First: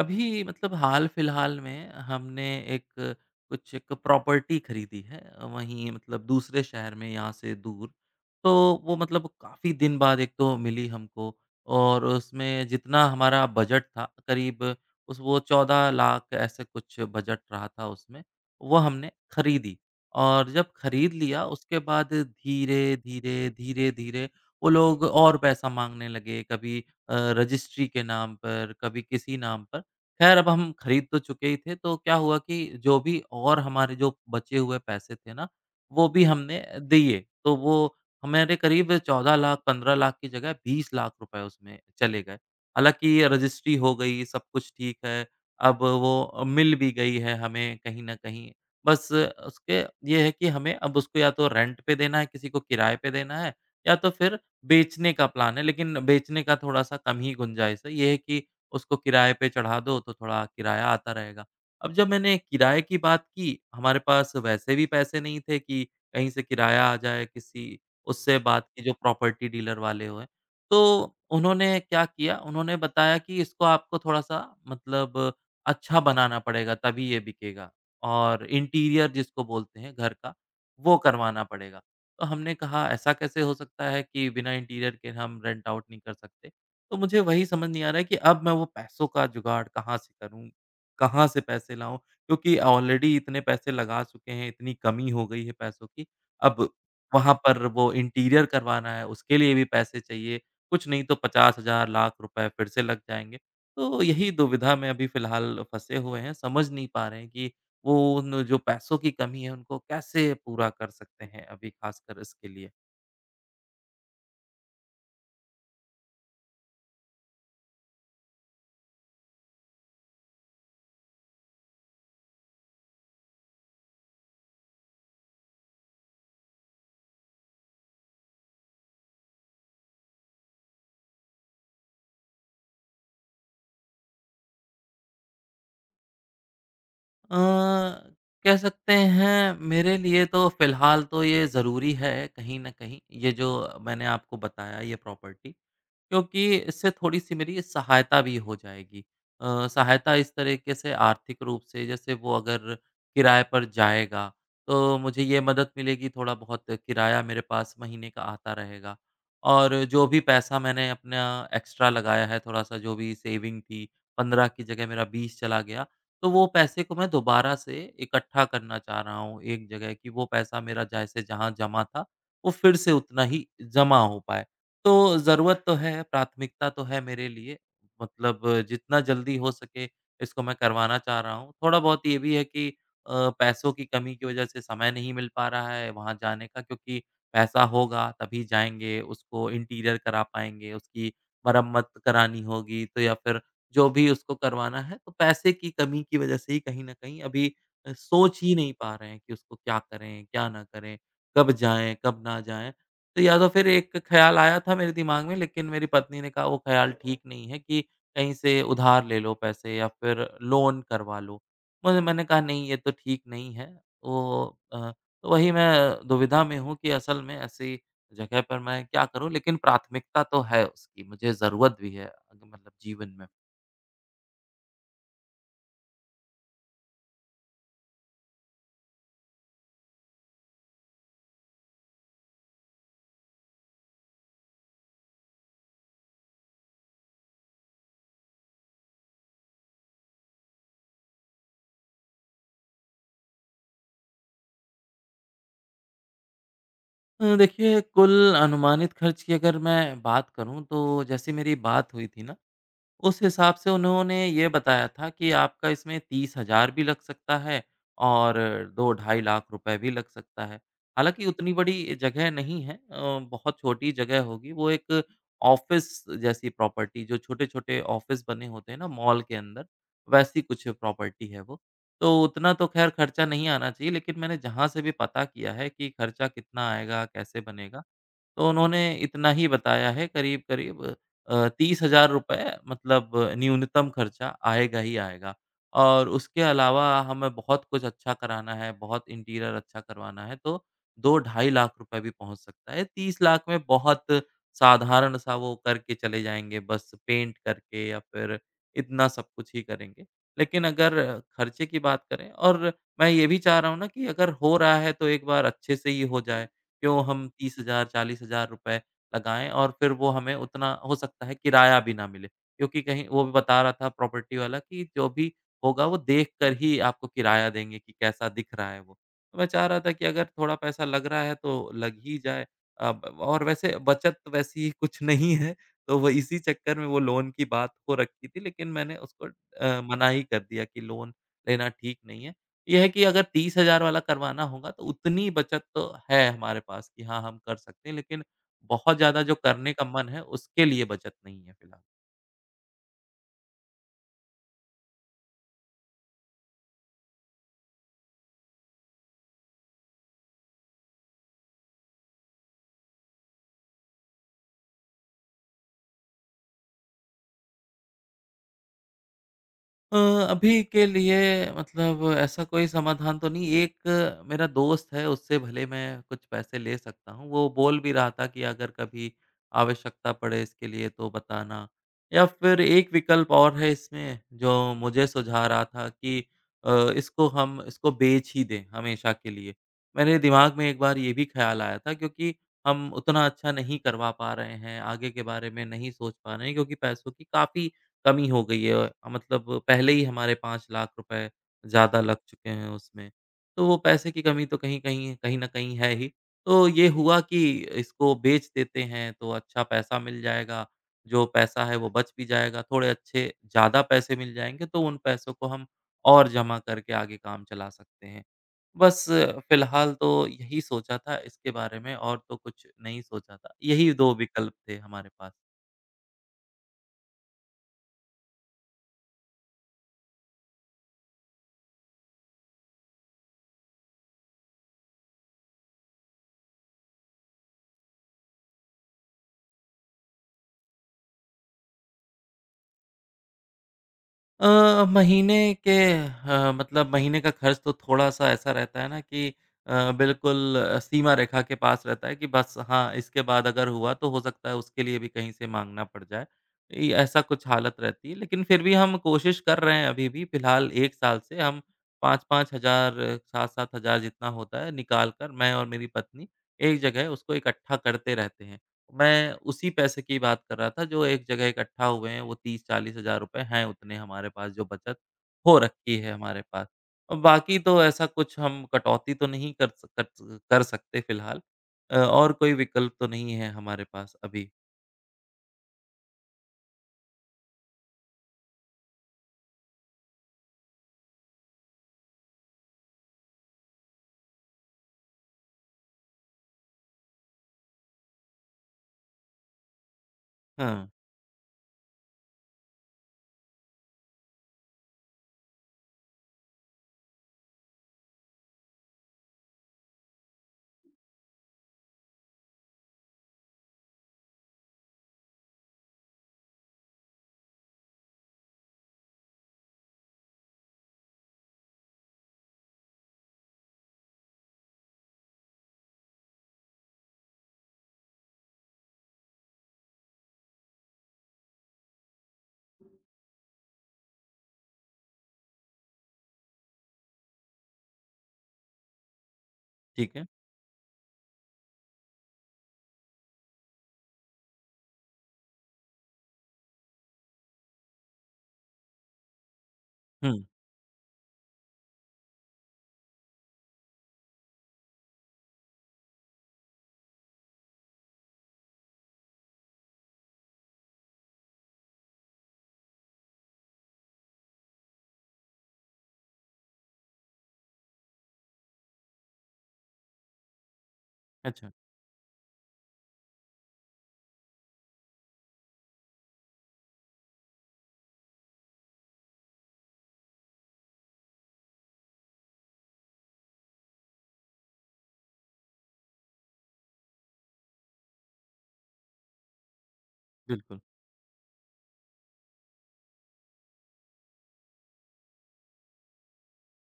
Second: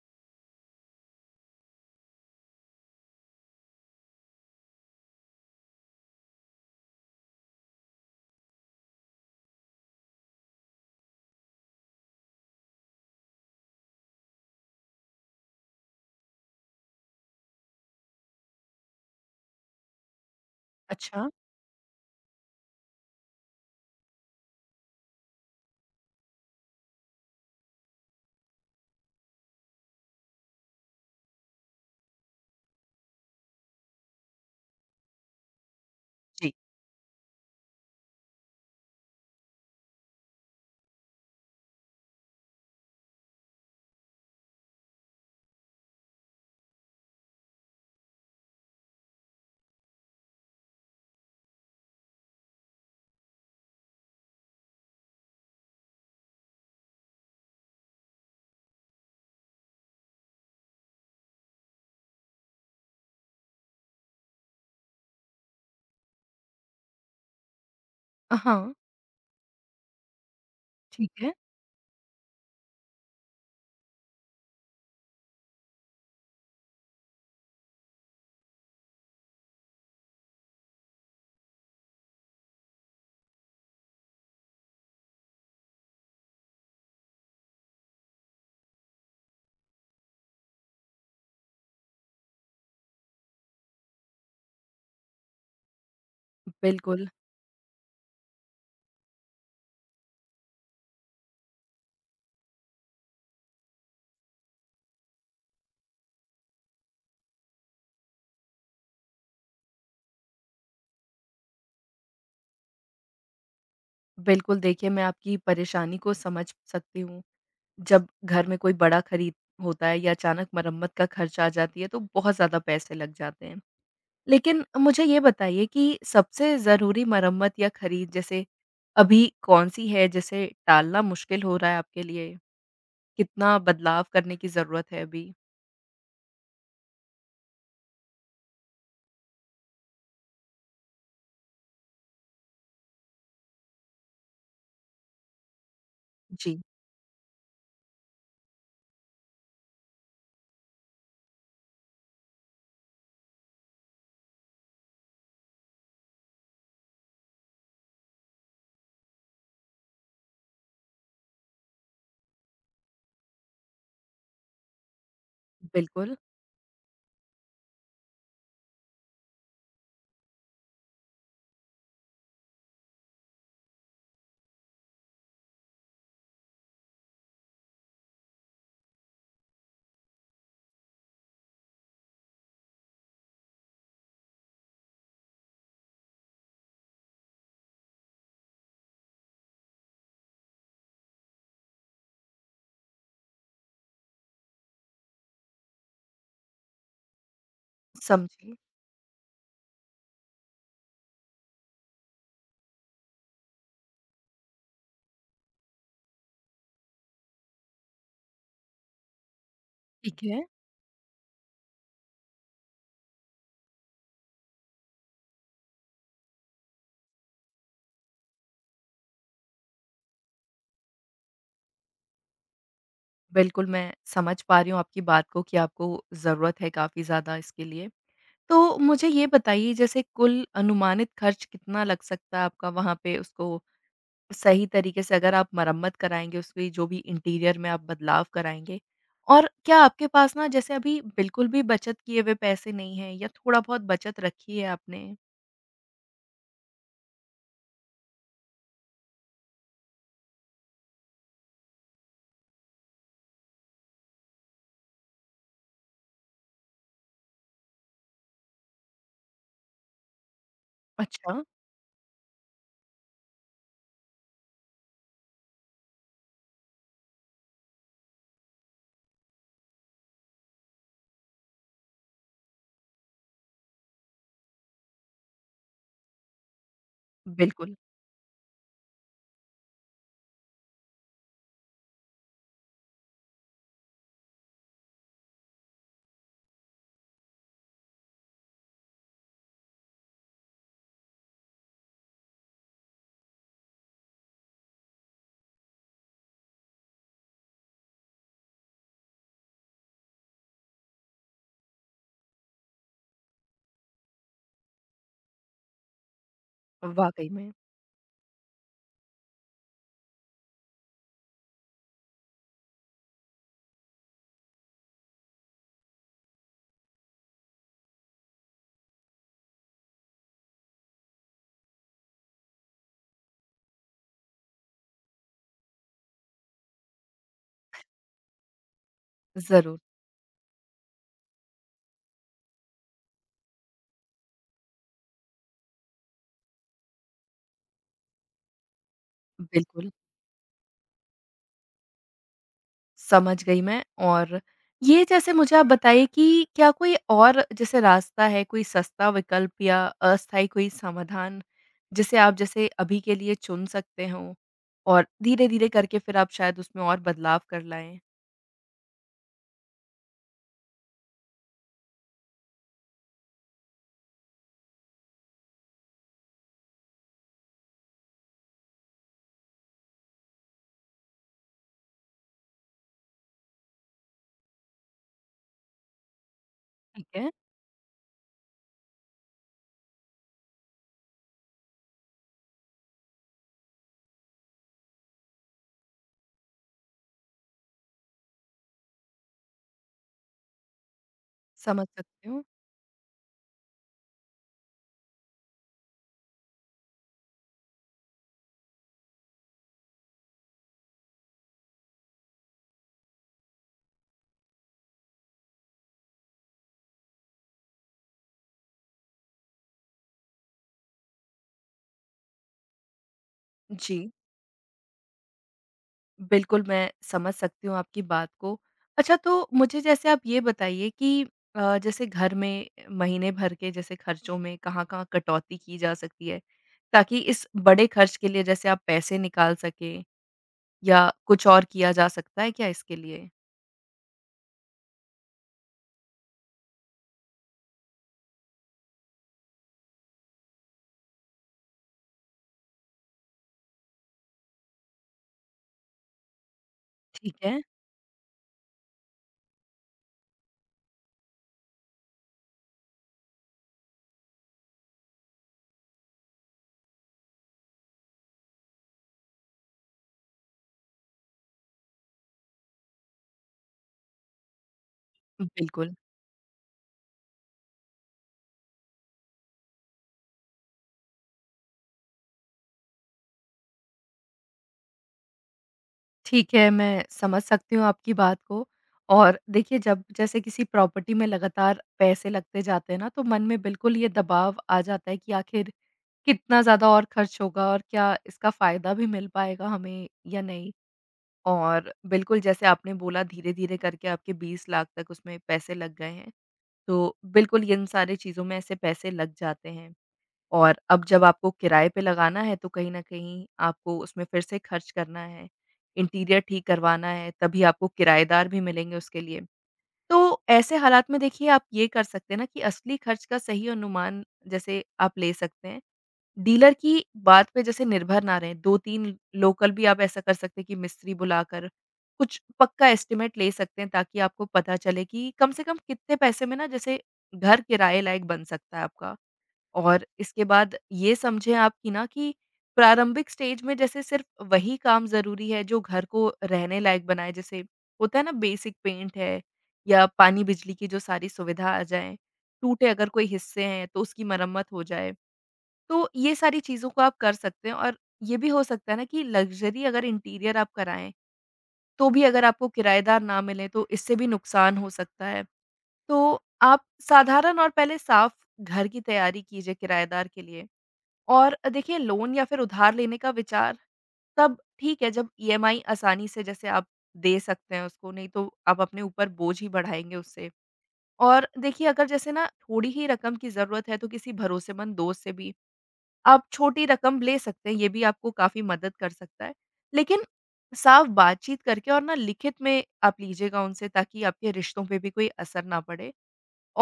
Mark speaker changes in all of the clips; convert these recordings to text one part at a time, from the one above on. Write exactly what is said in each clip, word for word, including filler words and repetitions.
Speaker 1: अभी मतलब हाल-फिलहाल में हमने एक कुछ एक प्रॉपर्टी खरीदी है। वहीं मतलब दूसरे शहर में, यहाँ से दूर। तो वो मतलब काफ़ी दिन बाद एक तो मिली हमको, और उसमें जितना हमारा बजट था, करीब उस वो चौदह लाख ऐसे कुछ बजट रहा था उसमें, वो हमने खरीदी। और जब खरीद
Speaker 2: अच्छा।
Speaker 1: लिया उसके बाद धीरे-धीरे, धीरे-धीरे वो लोग और पैसा माँगने लगे। कभी अ, रजिस्ट्री के नाम पर, कभी किसी नाम पर। ख़ैर, अब हम खरीद तो चुके ही थे, तो क्या हुआ कि जो भी और हमारे जो बचे हुए पैसे थे ना, वो भी
Speaker 2: जी।
Speaker 1: हमने दिए। तो वो हमारे करीब चौदह लाख पंद्रह लाख की जगह बीस लाख रुपए उसमें चले गए। हालाँकि रजिस्ट्री हो गई, सब कुछ ठीक है, अब वो मिल भी गई है हमें कहीं न कहीं। बस उसके, ये है कि हमें अब उसको या तो रेंट पे देना है, किसी को किराए पे देना है, या तो फिर बेचने का प्लान है, लेकिन बेचने का थोड़ा-सा कम ही गुंजाइश है। ये है कि उसको किराए पे चढ़ा दो तो थोड़ा किराया आता रहेगा। अब जब मैंने किराए की बात की, हमारे पास वैसे भी पैसे नहीं थे कि कहीं से किराया आ जाए। किसी
Speaker 2: अ,
Speaker 1: उससे बात
Speaker 2: हाँ,
Speaker 1: की जो प्रॉपर्टी डीलर वाले हुए। तो
Speaker 2: ठीक है।
Speaker 1: उन्होंने क्या किया, उन्होंने बताया कि इसको आपको थोड़ा-सा मतलब अच्छा बनाना पड़ेगा तभी ये बिकेगा, और इंटीरियर जिसको बोलते हैं घर का, वो करवाना पड़ेगा। तो हमने कहा ऐसा कैसे हो सकता है कि बिना इंटीरियर के हम रेंट आउट नहीं कर सकते। तो मुझे वही समझ नहीं आ रहा है कि अब मैं वो पैसों का जुगाड़ कहाँ से करूँ? कहाँ से पैसे लाऊँ? क्योंकि ऑलरेडी इतने पैसे लगा चुके हैं, इतनी कमी हो गई है पैसों की। अब
Speaker 2: बिल्कुल।
Speaker 1: वहाँ पर वो इंटीरियर करवाना है, उसके लिए भी पैसे चाहिए। कुछ नहीं तो पचास हज़ार लाख रुपए फिर से लग जाएँगे। तो यही दुविधा में अभी फ़िलहाल फँसे हुए हैं, समझ नहीं पा रहे हैं कि वो उन जो पैसों की कमी है, उनको कैसे पूरा कर सकते हैं अभी, ख़ासकर इसके लिए?
Speaker 2: बिल्कुल देखिए, मैं आपकी परेशानी को समझ सकती हूँ। जब घर में कोई बड़ा खरीद होता है या अचानक मरम्मत का खर्च आ जाती है, तो बहुत ज़्यादा पैसे लग जाते हैं। लेकिन मुझे ये बताइए कि सबसे ज़रूरी मरम्मत या खरीद जैसे अभी कौन-सी है जिसे टालना मुश्किल हो रहा है आपके लिए? कितना बदलाव करने की ज़रूरत है अभी?
Speaker 1: अ, कह सकते हैं मेरे लिए तो फ़िलहाल तो ये ज़रूरी है कहीं न कहीं, ये जो मैंने आपको बताया, ये प्रॉपर्टी। क्योंकि
Speaker 2: जी।
Speaker 1: इससे थोड़ी-सी मेरी सहायता भी हो जाएगी। अ, सहायता इस तरीके से, आर्थिक रूप से, जैसे वो अगर किराए पर जाएगा, तो मुझे ये मदद मिलेगी, थोड़ा बहुत किराया मेरे पास महीने का आता रहेगा। और जो भी पैसा मैंने अपना एक्स्ट्रा लगाया है, थोड़ा-सा जो भी सेविंग थी, पंद्रह की जगह मेरा बीस चला गया,
Speaker 2: बिल्कुल।
Speaker 1: तो वो पैसे को मैं दोबारा से इकट्ठा करना चाह रहा हूँ एक जगह, कि वो पैसा मेरा जैसे जहाँ जमा था, वो फिर से उतना ही जमा हो पाए। तो ज़रूरत तो है, प्राथमिकता तो है मेरे लिए, मतलब जितना जल्दी हो सके इसको मैं करवाना चाह रहा हूँ। थोड़ा बहुत ये भी है कि अ, पैसों की कमी की वजह से समय नहीं मिल पा रहा है वहाँ जाने का, क्योंकि पैसा होगा तभी जाएँगे, उसको इंटीरियर करा पाएँगे, उसकी मरम्मत करानी होगी, तो या फिर जो भी उसको करवाना है, तो पैसे की कमी की वजह से ही कहीं न कहीं अभी अ, सोच ही
Speaker 2: समझी।
Speaker 1: नहीं पा रहे हैं कि उसको क्या करें, क्या ना करें? कब जाएँ, कब ना जाएँ? तो या तो फिर एक ख़्याल आया था मेरे दिमाग में, लेकिन मेरी पत्नी ने कहा वो ख़्याल ठीक नहीं है, कि कहीं से उधार ले लो पैसे या फिर
Speaker 2: ठीक है।
Speaker 1: लोन करवा लो। मुझे मैंने कहा नहीं, ये तो ठीक नहीं है। वो अ, तो वही मैं दुविधा में हूँ कि असल में ऐसी जगह पर मैं क्या करूँ? लेकिन प्राथमिकता तो है उसकी, मुझे ज़रूरत भी है, अगर- मतलब जीवन में।
Speaker 2: बिल्कुल, मैं समझ पा रही हूँ आपकी बात को कि आपको ज़रूरत है काफ़ी ज़्यादा इसके लिए। तो मुझे ये बताइए, जैसे कुल अनुमानित खर्च कितना लग सकता है आपका वहाँ पे उसको सही तरीके से, अगर आप मरम्मत कराएँगे उसकी, जो भी इंटीरियर में आप बदलाव कराएँगे? और क्या आपके पास ना जैसे अभी बिल्कुल भी बचत किए हुए पैसे नहीं हैं या थोड़ा बहुत बचत रखी है आपने?
Speaker 1: अ, देखिए, कुल अनुमानित खर्च की अगर मैं बात करूँ, तो जैसे मेरी बात हुई थी ना, उस हिसाब से उन्होंने ये बताया था कि आपका इसमें तीस हज़ार भी लग सकता है और दो ढाई लाख रुपए भी लग सकता है। हालाँकि
Speaker 2: अच्छा।
Speaker 1: उतनी बड़ी जगह नहीं है, अ, बहुत छोटी जगह होगी। वो एक ऑफ़िस जैसी प्रॉपर्टी, जो छोटे-छोटे ऑफ़िस बने होते हैं ना मॉल के अंदर, वैसी कुछ प्रॉपर्टी है वो। तो उतना तो ख़ैर खर्चा नहीं आना चाहिए, लेकिन मैंने जहाँ से भी पता किया है कि खर्चा कितना आएगा, कैसे
Speaker 2: बिल्कुल।
Speaker 1: बनेगा, तो उन्होंने इतना ही बताया है करीब-करीब, अ, तीस हज़ार रुपए मतलब न्यूनतम खर्चा आएगा ही आएगा। और उसके अलावा हमें बहुत कुछ अच्छा कराना है, बहुत इंटीरियर अच्छा करवाना है, तो दो ढाई लाख रुपए भी पहुँच सकता है। तीस लाख में बहुत साधारण सा वो करके चले जाएँगे, बस पेंट करके, या फिर इतना सब कुछ ही करेंगे। लेकिन अगर खर्चे की बात करें, और मैं ये भी चाह रहा हूँ ना कि अगर हो रहा है तो एक बार अच्छे से ही हो जाए। क्यों हम
Speaker 2: वाक़ई में।
Speaker 1: तीस हज़ार ₹चालीस हज़ार लगाएँ और फिर वो, हमें उतना हो सकता है किराया भी ना मिले। क्योंकि कहीं वो भी बता रहा था प्रॉपर्टी वाला कि जो भी होगा वो देख कर ही आपको किराया देंगे, कि कैसा दिख रहा है वो। तो मैं चाह रहा था कि अगर थोड़ा पैसा लग रहा है तो लग ही जाए। अब और वैसे बचत तो वैसी कुछ नहीं है, तो वो इसी चक्कर में वो लोन की बात हो रखी थी, लेकिन मैंने उसको
Speaker 2: ज़रूर।
Speaker 1: अ, मना ही कर दिया कि लोन लेना ठीक नहीं है। ये है कि अगर तीस हज़ार वाला करवाना होगा तो उतनी बचत तो है हमारे पास, कि हाँ, हम कर सकते हैं, लेकिन बहुत ज़्यादा जो करने का
Speaker 2: बिल्कुल।
Speaker 1: मन है उसके लिए बचत नहीं है फ़िलहाल।
Speaker 2: समझ गई मैं। और ये जैसे मुझे आप बताइए कि क्या कोई और जैसे रास्ता है, कोई सस्ता विकल्प या अस्थायी कोई समाधान, जिसे आप जैसे अभी के लिए चुन सकते हों और धीरे-धीरे करके फिर आप शायद उसमें और बदलाव कर लाएँ?
Speaker 1: अ, अभी के लिए मतलब ऐसा कोई समाधान तो नहीं, एक मेरा दोस्त है उससे भले मैं कुछ पैसे ले सकता हूँ, वो बोल भी रहा था कि अगर कभी आवश्यकता पड़े इसके लिए तो बताना। या फिर एक विकल्प और है इसमें, जो मुझे सुझा रहा था कि अ,
Speaker 2: ठीक
Speaker 1: इसको
Speaker 2: है।
Speaker 1: हम इसको बेच ही दें हमेशा के लिए। मेरे दिमाग में एक बार ये भी ख़्याल आया था, क्योंकि हम उतना अच्छा नहीं करवा पा रहे हैं, आगे के बारे में नहीं सोच पा रहे हैं, क्योंकि पैसों की काफ़ी कमी हो गई है। अ, मतलब पहले ही हमारे पांच लाख रुपए
Speaker 2: समझ
Speaker 1: ज़्यादा लग
Speaker 2: सकती हूँ।
Speaker 1: चुके हैं उसमें। तो वो पैसे की कमी तो कहीं कहीं कहीं न कहीं है ही। तो ये हुआ कि इसको बेच देते हैं तो अच्छा पैसा मिल जाएगा, जो पैसा है वो बच भी जाएगा, थोड़े अच्छे ज़्यादा पैसे मिल जाएँगे, तो उन पैसों को हम और जमा करके आगे काम चला सकते हैं। बस फ़िलहाल तो यही सोचा था इसके बारे में, और तो कुछ नहीं सोचा था। यही
Speaker 2: जी।
Speaker 1: दो विकल्प थे हमारे पास।
Speaker 2: बिल्कुल, मैं समझ सकती हूँ आपकी बात को। अच्छा, तो मुझे जैसे आप ये बताइए कि अ, जैसे घर में महीने भर के जैसे खर्चों में कहाँ-कहाँ कटौती की जा सकती है? ताकि इस बड़े खर्च के लिए जैसे आप पैसे निकाल सकें, या कुछ और किया जा सकता है क्या इसके लिए?
Speaker 1: अ, महीने के अ, मतलब महीने का खर्च तो थोड़ा-सा ऐसा रहता है ना कि अ, बिल्कुल अ, सीमा रेखा के पास रहता है, कि बस हाँ, इसके बाद अगर हुआ तो हो सकता है उसके लिए भी कहीं से माँगना पड़ जाए। ये ऐसा
Speaker 2: ठीक
Speaker 1: कुछ
Speaker 2: है।
Speaker 1: हालत रहती है, लेकिन फिर भी हम कोशिश कर रहे हैं, अभी भी फिलहाल एक साल से हम पाँच पाँच हज़ार सात सात हज़ार जितना होता है निकाल कर, मैं और मेरी पत्नी एक जगह उसको इकट्ठा करते रहते हैं। मैं उसी पैसे की बात कर रहा था, जो एक जगह इकट्ठा हुए हैं, वो तीस चालीस हज़ार रुपए हैं उतने हमारे पास, जो बचत हो
Speaker 2: बिल्कुल।
Speaker 1: रखी है हमारे पास। अ, बाकी तो ऐसा कुछ हम कटौती तो नहीं कर स कर स कर सकते फिलहाल, अ, और कोई विकल्प तो नहीं है हमारे पास अभी।
Speaker 2: ठीक है, मैं समझ सकती हूँ आपकी बात को। और देखिए, जब जैसे किसी प्रॉपर्टी में लगातार पैसे लगते जाते हैं ना, तो मन में बिल्कुल ये दबाव आ जाता है कि आखिर कितना ज़्यादा और खर्च होगा और क्या इसका फ़ायदा भी मिल पाएगा हमें या नहीं?
Speaker 1: हाँ,
Speaker 2: और बिल्कुल जैसे आपने बोला, धीरे-धीरे करके आपके बीस लाख तक उसमें पैसे लग गए हैं, तो बिल्कुल इन सारी चीज़ों में ऐसे पैसे लग जाते हैं। और अब जब आपको किराए पे लगाना है, तो कहीं न कहीं आपको उसमें फिर से खर्च करना है, इंटीरियर ठीक करवाना है, तभी आपको किराएदार भी मिलेंगे उसके लिए। तो ऐसे हालात में देखिए, आप ये कर सकते हैं ना कि असली खर्च का सही अनुमान जैसे आप ले सकते हैं। डीलर की बात पे जैसे निर्भर ना रहें, दो तीन लोकल भी आप ऐसा कर सकते हैं कि मिस्त्री बुलाकर कुछ पक्का एस्टिमेट ले सकते हैं, ताकि आपको पता चले कि कम से कम कितने पैसे में ना जैसे घर किराए लायक बन सकता है आपका। और
Speaker 1: ठीक है।
Speaker 2: इसके बाद ये समझें आप कि ना कि प्रारंभिक स्टेज में जैसे सिर्फ़ वही काम ज़रूरी है जो घर को रहने लायक बनाए, जैसे होता है ना बेसिक पेंट है या पानी
Speaker 1: हुँ,
Speaker 2: बिजली की जो सारी सुविधा आ जाए, टूटे अगर कोई हिस्से हैं तो उसकी मरम्मत हो जाए। तो ये सारी चीज़ों को आप कर सकते हैं। और ये भी हो सकता है ना कि लग्ज़री अगर इंटीरियर आप कराएँ, तो भी अगर आपको किराएदार ना मिलें, तो इससे भी नुकसान हो सकता है। तो आप साधारण और पहले साफ़ घर की तैयारी कीजिए किराएदार के लिए। और
Speaker 1: अच्छा,
Speaker 2: देखिए, लोन या फिर उधार लेने का विचार तब ठीक है जब ईएमआई आसानी से जैसे आप दे सकते हैं उसको, नहीं तो आप अपने ऊपर बोझ ही बढ़ाएँगे उससे। और देखिए, अगर जैसे ना थोड़ी ही रकम की ज़रूरत है, तो किसी भरोसेमंद दोस्त से भी आप छोटी रकम ले सकते हैं, ये भी आपको काफ़ी मदद कर सकता है। लेकिन
Speaker 1: बिल्कुल,
Speaker 2: साफ बातचीत करके और ना लिखित में आप लीजिएगा उनसे, ताकि आपके रिश्तों पे भी कोई असर ना पड़े।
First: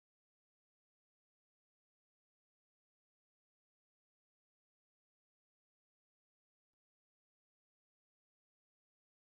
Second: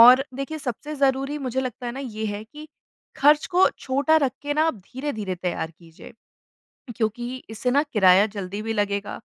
Speaker 2: और देखिए, सबसे ज़रूरी मुझे लगता है ना ये है कि खर्च को छोटा रख के ना आप धीरे-धीरे तैयार कीजिए, क्योंकि इससे ना किराया जल्दी भी लगेगा,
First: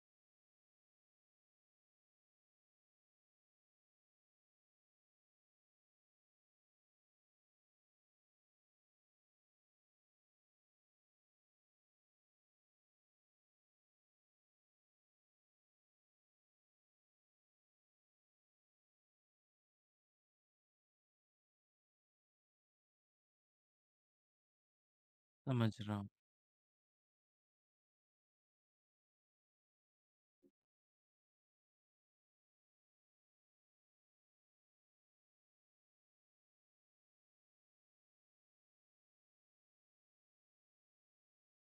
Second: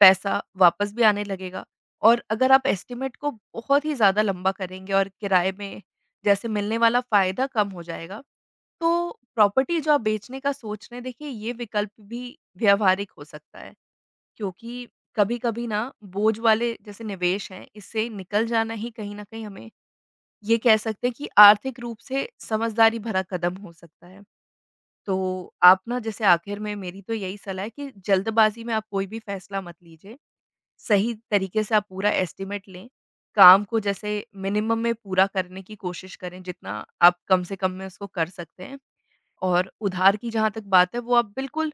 Speaker 2: पैसा वापस भी आने लगेगा। और अगर आप एस्टीमेट को बहुत ही ज़्यादा लंबा करेंगे और किराए में जैसे मिलने वाला फ़ायदा कम हो जाएगा, तो प्रॉपर्टी जो आप बेचने का सोच रहे हैं, देखिए ये विकल्प भी व्यावहारिक हो सकता है, क्योंकि कभी-कभी ना बोझ वाले जैसे निवेश हैं, इससे निकल जाना ही कहीं न कहीं हमें ये कह सकते हैं कि आर्थिक रूप से समझदारी भरा कदम हो सकता है। तो
Speaker 1: समझ
Speaker 2: आप
Speaker 1: रहा
Speaker 2: ना
Speaker 1: हूँ।
Speaker 2: जैसे आखिर में मेरी तो यही सलाह है कि जल्दबाज़ी में आप कोई भी फैसला मत लीजिए। सही तरीके से आप पूरा एस्टीमेट लें। काम को जैसे मिनिमम में पूरा करने की कोशिश करें, जितना आप कम से कम में उसको कर सकते हैं। और उधार की जहाँ तक बात है, वो आप बिल्कुल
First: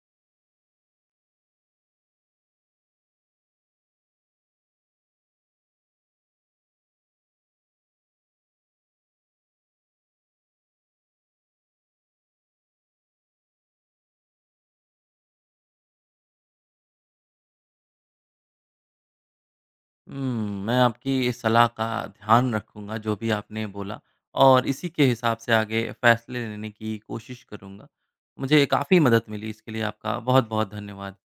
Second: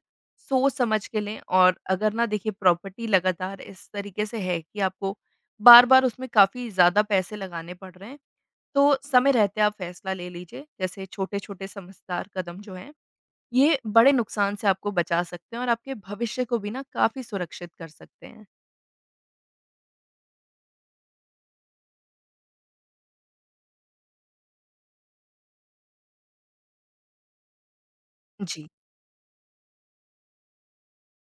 Speaker 2: सोच-समझ के लें। और अगर ना देखिए प्रॉपर्टी लगातार इस तरीके से है कि आपको बार-बार उसमें काफ़ी ज़्यादा पैसे लगाने पड़ रहे हैं, तो समय रहते आप फैसला ले लीजिए। जैसे छोटे-छोटे समझदार कदम जो हैं, ये बड़े नुकसान से आपको बचा सकते हैं और आपके भविष्य को भी ना काफ़ी सुरक्षित कर सकते हैं।
Speaker 1: हुँ, मैं आपकी इस सलाह का ध्यान रखूँगा, जो भी आपने बोला, और इसी के हिसाब से आगे फ़ैसले लेने की कोशिश करूँगा। मुझे
Speaker 2: जी।
Speaker 1: काफ़ी मदद मिली, इसके लिए आपका बहुत-बहुत धन्यवाद।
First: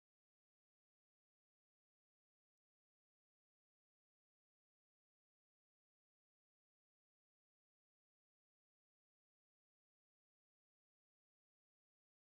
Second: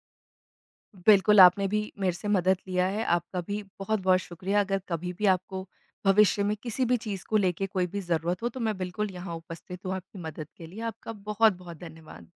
Speaker 2: बिल्कुल, आपने भी मेरे से मदद लिया है, आपका भी बहुत-बहुत शुक्रिया। अगर कभी भी आपको भविष्य में किसी भी चीज़ को लेके कोई भी ज़रूरत हो, तो मैं बिल्कुल यहाँ उपस्थित हूँ आपकी मदद के लिए। आपका बहुत-बहुत धन्यवाद।